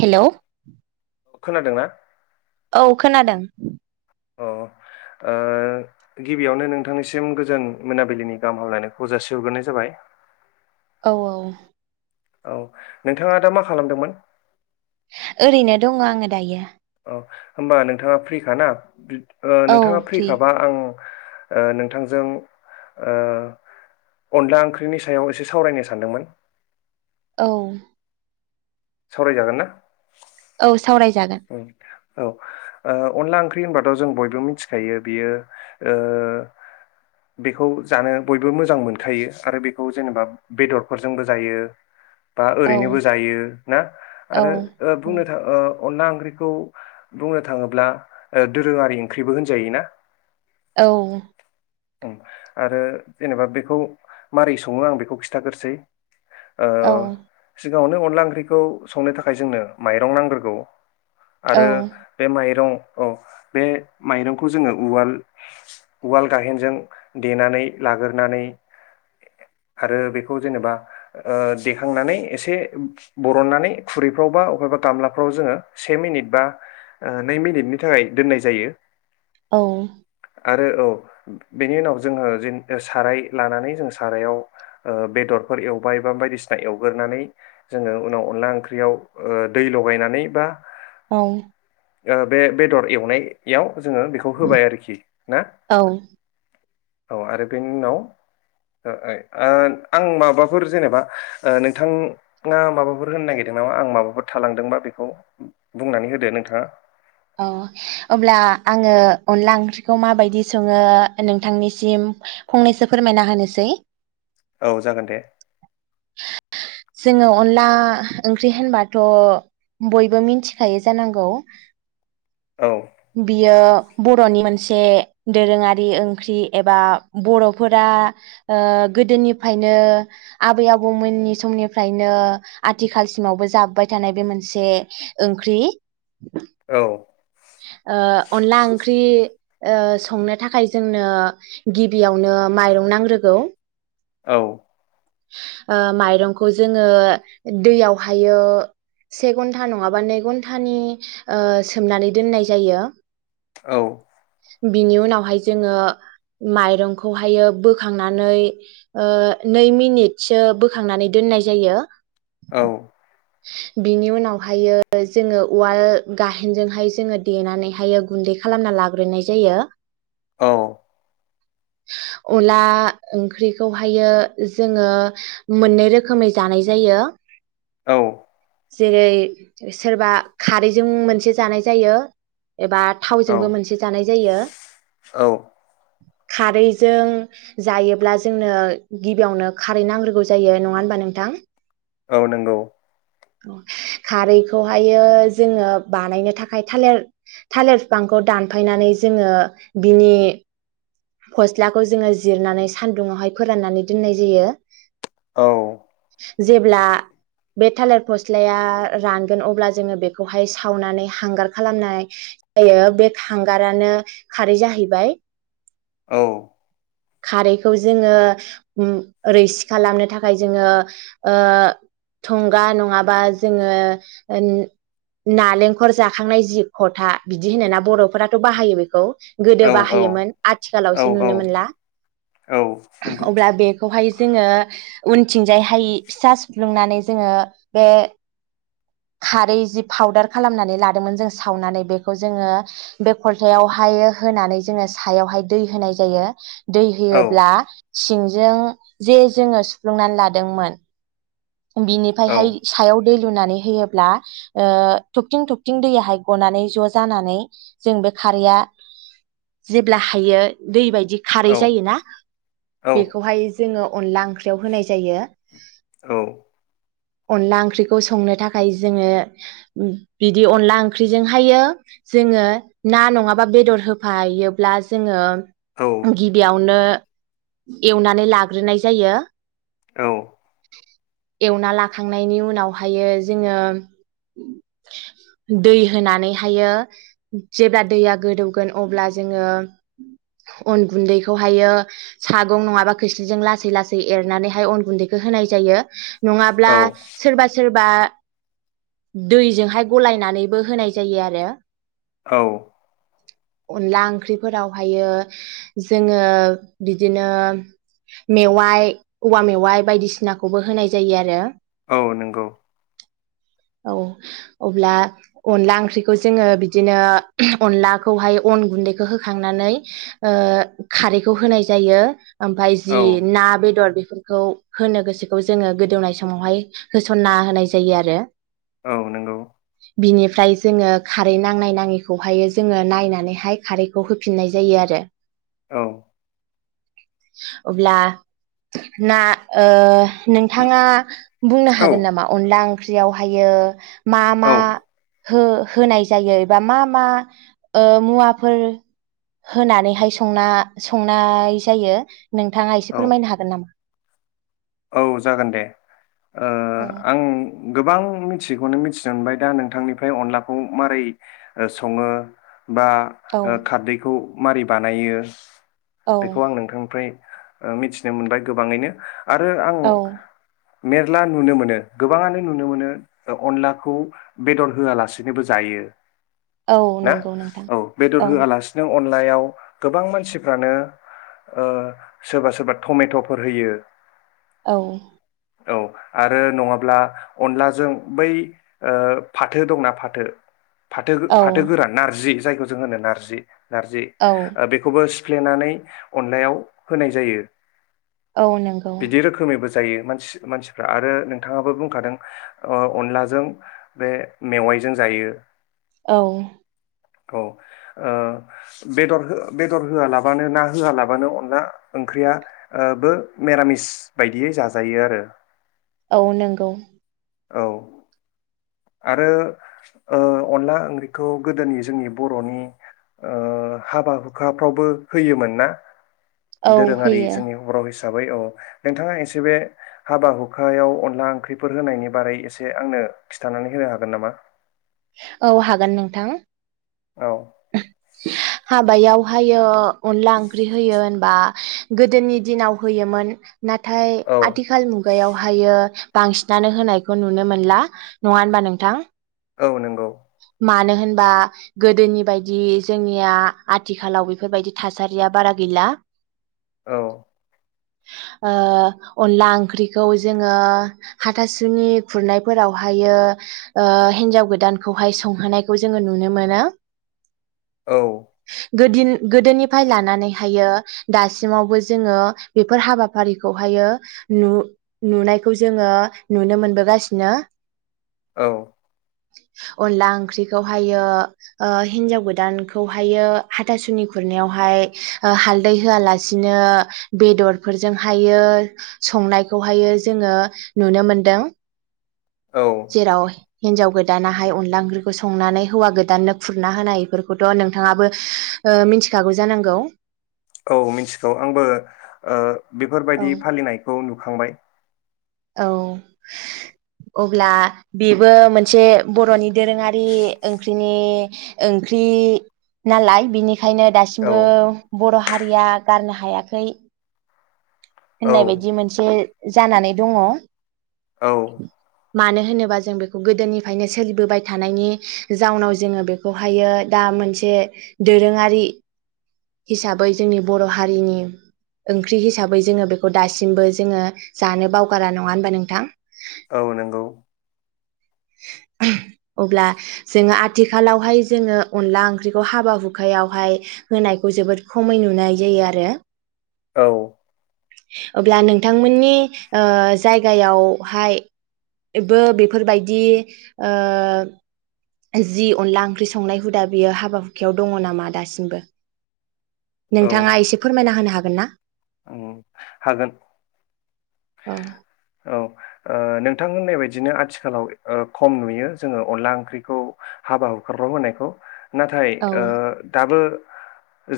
हेल' खोनादोंना? औ खोनादों। अ ओ गिबियावनो नोंथांनिसिम गोजोन मोनाबिलिनि गाहाम हामलायनायखौ जासिहरग्रोनाय जाबाय। औ औ औ नोंथाङा दा मा खालामदोंमोन? ओरैनो दङ आङो दायो। औ होमबा नोंथाङा फ्रिखाना? ओ औ नोंथाङा फ्रि फ्रिखाबा आं ओ नोंथांजों ओ अनला ओंख्रिनि सायाव एसे सावरायनो सानदोंमोन। औ सावरायजागोन ना? औ सावरायजागोन। उम औ ओ अनला ओंख्रि होनबाथ' जों बयबो मिथिखायो बियो ओ बेखौ जानो बयबो मोजां मोनखायो आरो बेखौ जेनेबा बेदरफोरजोंबो जायो। बा औ ओरैनोबो जायो ना औ आरो औ बुंनो थाङो ओ अनला ओंख्रिखौ बुंनो थाङोब्ला ओ दोरोङारि ओंख्रिबो होनजायो ना? औ ओम आरो जेनेबा बेखौ मारै सङो आं बेखौ खिन्थागोरोसै ओ औ सि गाङावनो अनला ओंख्रिखौ संनो थाखाय जोंनो माइरं नांग्रोगौ औ आरो बे माइरं औ बे माइरंखौ जोङो उवाल उवाल गाहेनजों देनानै लागोरानै आरो बेखौ जेनेबा ओ देखांनानै एसे बरननानै खुरैफ्राव बा बबेबा गामलाफ्राव जोङो से मिनिट बा नै मिनिटनि थाखाय दोननाय जायो। औ आरो औ बेनि उनाव जोङो जेन साराय लानानै जों सारायाव ओ बेदरफोर एवबाय बा बायदिसिना एवगोरानै जोङो उनाव अनला ओंख्रियाव ओ दै लगायनानै बा औ ओ बे बेदर एवनायाव जोङो बेखौ होबाय आरोखि ना? औ औ आरो बेनि उनाव ओ आं माबाफोर जेनेबा नोंथाङा माबाफोर होनो नागिरदों नामा आं माबाफोर थालांदोंबा बेखौ बुंनानै होदो नोंथाङा औ अब्ला आङो अनला ओंख्रिखौ माबादि सङो नोंथांनिसिम फंनैसो फोरमायना होनोसै औ जागोन दे जोङो अनला ओंख्रि होनबाथ' बयबो मिथिखायो जानांगौ। औ बियो बर'नि मोनसे दोरोङारि ओंख्रि एबा बर'फोरा ओ गोदोनिफ्रायनो आबै आबौमोननि समनिफ्रायनो आथिखालसिमावबो जाबोबाय थानाय बे मोनसे ओंख्रि औ ओ अनला ओंख्रि ओ संनो थाखाय जोंनो गिबियावनो माइरं नांग्रोगौ औ ओ माइरंखौ जोङो दैयावहायो से घन्टा नङाबा नै घन्टानि ओ सोमनानै दोननाय जायो, औ बिनि उनावहाय जोङो माइरंखौहायो बोखांनानै ओ नै मिनिटसो बोखांनानै दोननाय जायो, औ बिनि उनावहायो जोङो उवाल गाइहेनजोंहाय जोङो देनानैहायो गुन्दै खालामना लाग्रोनाय जायो औ अनला ओंख्रिखौहायो जोङो मोननै रोखोमै जानाय जायो औ जेरै सोरबा खारैजों मोनसे जानाय जायो । एबा औ थावजोंबो मोनसे जानाय जायो औ । खारैजों जायोब्ला जोंनो गिबियावनो खारै नांग्रोगौ जायो नङा होनबा नोंथां? औ नंगौ । खारैखौहायो जोङो बानायनो थाखाय थालेर थालेर फिफांखौ दानफायनानै जोङो बिनि फस्लाखौ जोङो जिरनानै सानदुङावहाय फोराननानै दोननाय जायो । औ जेब्ला बे थालिर फस्लाया रानगोन अब्ला जोङो बेखौहाय सावनानै हांगार खालामनाय जायो बे हांगारानो खारै जाहैबाय ‌। औ खारैखौ जोङो रैसि खालामनो थाखाय जोङो ओ थं खुगा नङाबा जोङो नालेंखर जाखांनाय जि खलथा बिदि होनोना बर'फोराथ' बाहायो बेखौ गोदो औ बाहायोमोन औ आथिखालावसो नुनो मोनला, औ नंगौ अब्ला बेखौहाय जोङो उनथिंजाय हाय फिसा सु्फलुंनानै जोङो बे खारै जि फाउदार खालामनानै लादोंमोन जों सावनानै बेखौ जोङो बे खलथायावहाय होनानै जोङो सायावहाय दै होनाय जायो । दै होयोब्ला सिंजों जे जोङो सुफ्लुंनानै लादोंमोन । बिनिफ्रायहाय सायाव दै लुनानै होयोब्ला ओ थबथिं थबथिं दैयाहाय गनानै ज' जानानै जों बे खारैया जेब्ला बायो दै बायदि बि खारै जायोना औ बेखौहाय जोङो अनला ओंख्रियाव होनाय जायो । अनला ओंख्रिखौ संनो थाखाय जोङो बिदि अनला ओंख्रिजोंहायो जोङो ना नङाबा बेदर होफायोब्ला जोङो औ गिबियावनो एवनानै लाग्रोनाय जायो । औ [inaudible] एवना लाखांनायनि उनावहायो जोङो दै होनानैहायो जेब्ला दैया गोदौगोन अब्ला जोङो अन गुन्दैखौहायो सागं नङाबा खोस्लिजों लासै लासै एरनानैहाय अन गुन्दैखौ होनाय जायो । नङाब्ला औ सोरबा सोरबा दैजोंहाय गलायनानैबो होनाय जायो आरो । औ अनला ओंख्रिफोरावहायो जोङो बिदिनो मेवाइ औवा मेवाइ बायदिसिनाखौबो होनाय जायो आरो। औ नोंगौ। औ अब्ला अनला ओंख्रिखो जोंङो बिदिनो अनलाखौहाय अन गुन्दैखो होखांनानै ओ खारैखौ होनाय जायो। ओमफाय औ जि ना बेदर बिब खौ होनो गोसोखौ जोंङो गोदौनाय समावहाय होसन्ना होनाय जायो आरो। औ नोंगौ। बिनिफ्राय जोंङो खारै नांनाय नाङैखौहायो जोंङो नायनानैहाय खारैखौ होफिननाय जायो आरो। औ। अब्ला ना ओ। नोंथाङा बुंनो औ हागोन नामा? अनला ओंग ख्रियाव हायो मा औ मा हो-होनाय जायो एबा मा मा ओ मुवाफोर होनानैहाय संना संनाय जायो। श? नोंथांङा एसि औ फोरमायनो हागोन नामा? औ जागोन दे। ओ औ आं गोबां मिथिखौनो मिथिनो मोनबाय दा नोंथांनिफ्राय अनलाखौ मारै ओ सङो बा औ ओ खारदैखौ मारै बानायो औ बेखौ आं नोंथांनिफ्राय ओ मिथिनो मोनबाय गोबाङैनो। आरो आं औ मेरला नुनो मोनो गोबाङानो नुनो मोनो ओ अनलाखौ बेदर होआलासिनोबो जायो। औ ना नंगौ नोंथां औ बेदर औ होआलासिनो अनला मायाव गोबां मानसिफ्रानो ओ सोरबा सोरबा थमेट'फोर होयो। औ। औ आरो नङाब्ला अनलाजों बै ओ फाथो दंना फाथो । फाथो औ फाथो गोरान नारजि। जायखौ जों होनो नारजि। नारजि औ ओ बेखौबो सि फ्लेनानै अनलायाव होनाय जायो। औ नोंगौ । बिदि रोखोमैबोज जायो, मानसि मानसिफोरा आरो नोंथांङाबो बुंखादों ओ अनलाजों बे मेवायजों जायो। औ। औ ओ बेदर बेदर होआलाबानो ना होआलाबानो अनला ओंख्रिया ओबो मिरामिस बायदियै जाजायो आरो। औ नंगौ औ आरो ओ अनला ओंख्रिखौ गोदोनि जोंनि बर'नि ओ हाबा हुखाफ्रावबो होयोमोन ना? औ दोरोङारि होयो जोंनि बर' हिसाब हिसाबै औ नोंथाङा एसे बे हाबा हुखायाव अनला ओंख्रिफोर होनायनि बारै एसे आंनो खि थानानै होनो हागोन नामा? औ हागोन नोंथां । औ हाबायाव ओमफायो ओ अनला ओंख्रि होयो होनबा गोदोनि दिनाव होयोमोन । नाथाय औ आथिखाल मुगायावहायो बांसिनानो होनायखौ नुनो मोनला नङा होनबा नोंथां औ नंगौ मानो होनबा गोदोनि बायदि जोंनिया आथिखालाव बेफोरबायदि थासारिया बारा गैला औ ओ अनला ओंख्रिखौ जोङो हाथासुनि खुरनायफोरावहायो ओ हिनजाव गोदानखौहाय संहोनायखौ जोङो नुनो मोनो। औ गोदिन गोदोनिफ्राय लानानैहायो दासिमावबो जोङो बेफोर हाबाफारिखौहायो नु नुनायखौ जोङो नुनो मोनबोगासिनो औ अनला ओंख्रिखौहायो ओ हिनजाव गोदानखौहायो हाथासुनि खुरनायावहाय ओ हालदै होआलासिनो बेदरफोरजोंहायो संनायखौहायो जोङो नुनो मोनदों। औ जेराव हिनजाव गोदानाहाय अनला ओंख्रिखौ संनानै हौवा गोदाननो खुरना होनायफोरखौथ' नोंथाङाबो ओ मिथिखागौ जानांगौ औ मिथिगौ आंबो ओ बेफोरबायदि फालिनायखौ नुखांबाय औ अब्ला बेबो मोनसे बर'नि दोरोङारि ओंख्रिनि ओंख्रि नालाय बिनि खायनो औ दासिमबो बर' हारि या गारनो हायाखै औ होननाय बायदि मोनसे जानानै दङ। औ मानो होनोबा जों बेखौ गोदोनिफ्रायनो सोलिबोबाय थानायनि जाउनाव जोङो बेखौहायो दा मोनसे दोरोङारि हिसाबै जोंनि बर' हारिनि ओं ओंख्रि हिसाबै जोङो बेखौ दासिमबो जोङो जानो बावगारा नङा होनबा नोंथां औ नंगौ अब्ला जोङो आथिखालावहाय जोङो अनला ओंख्रिखौ हाबा हुखायावहाय होनायखौ जोबोद खमै नुनाय जायो आरो औ अब्ला नोंथांमोननि ओ जायगायावहायबो बेफोरबाय दि ओ जि अनला ओंख्रि संनाय हुदा बियो हाबा हुखायाव दङ नामा दासिमबो? नोंथाङा एसे फोरमायना होनो हा गोन ना ओम हागोन औ औ ओ नोंथां होननाय बायदिनो आथिखालाव ओ खम नुयो जोङो अनला ओंख्रिखौ हाबा हुखारफ्राव होनायखौ नाथाय औ ओ दाबो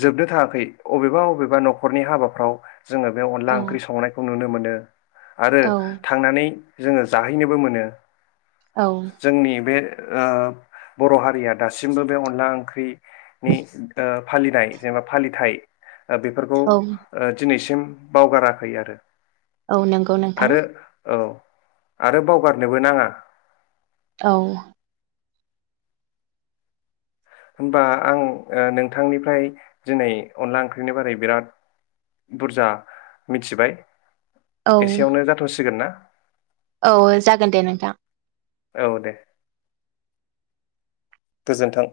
जोबनो थाङाखै अबेबा अबेबा न'खरनि हाबाफ्राव जोङो बे अनला औ ओंख्रि संनायखौ नुनो मोनो ओ आरो औ थांनानै जोङो जाहैनोबो मोनो औ जोंनि बे ओ बर' हारिया दासिमबो बे अनला ओंख्रि नि ओ फालिनाय जेनेबा फालिथाय ओ बेफोरखौ औ ओ दिनैसिम बावगाराखै आरो । औ नंगौ नोंथां । आरो बावगारनोबो नाङा । औ होनबा आं ओ नोंथांनिफ्राय दिनै अनला ओंख्रिनि बारै बिराद बुरजा मिथिबाय औ । एसेयावनो जाथ'सिगोन ना? [inaudible] औ जागोन दे नोंथां । औ दे गोजोनथों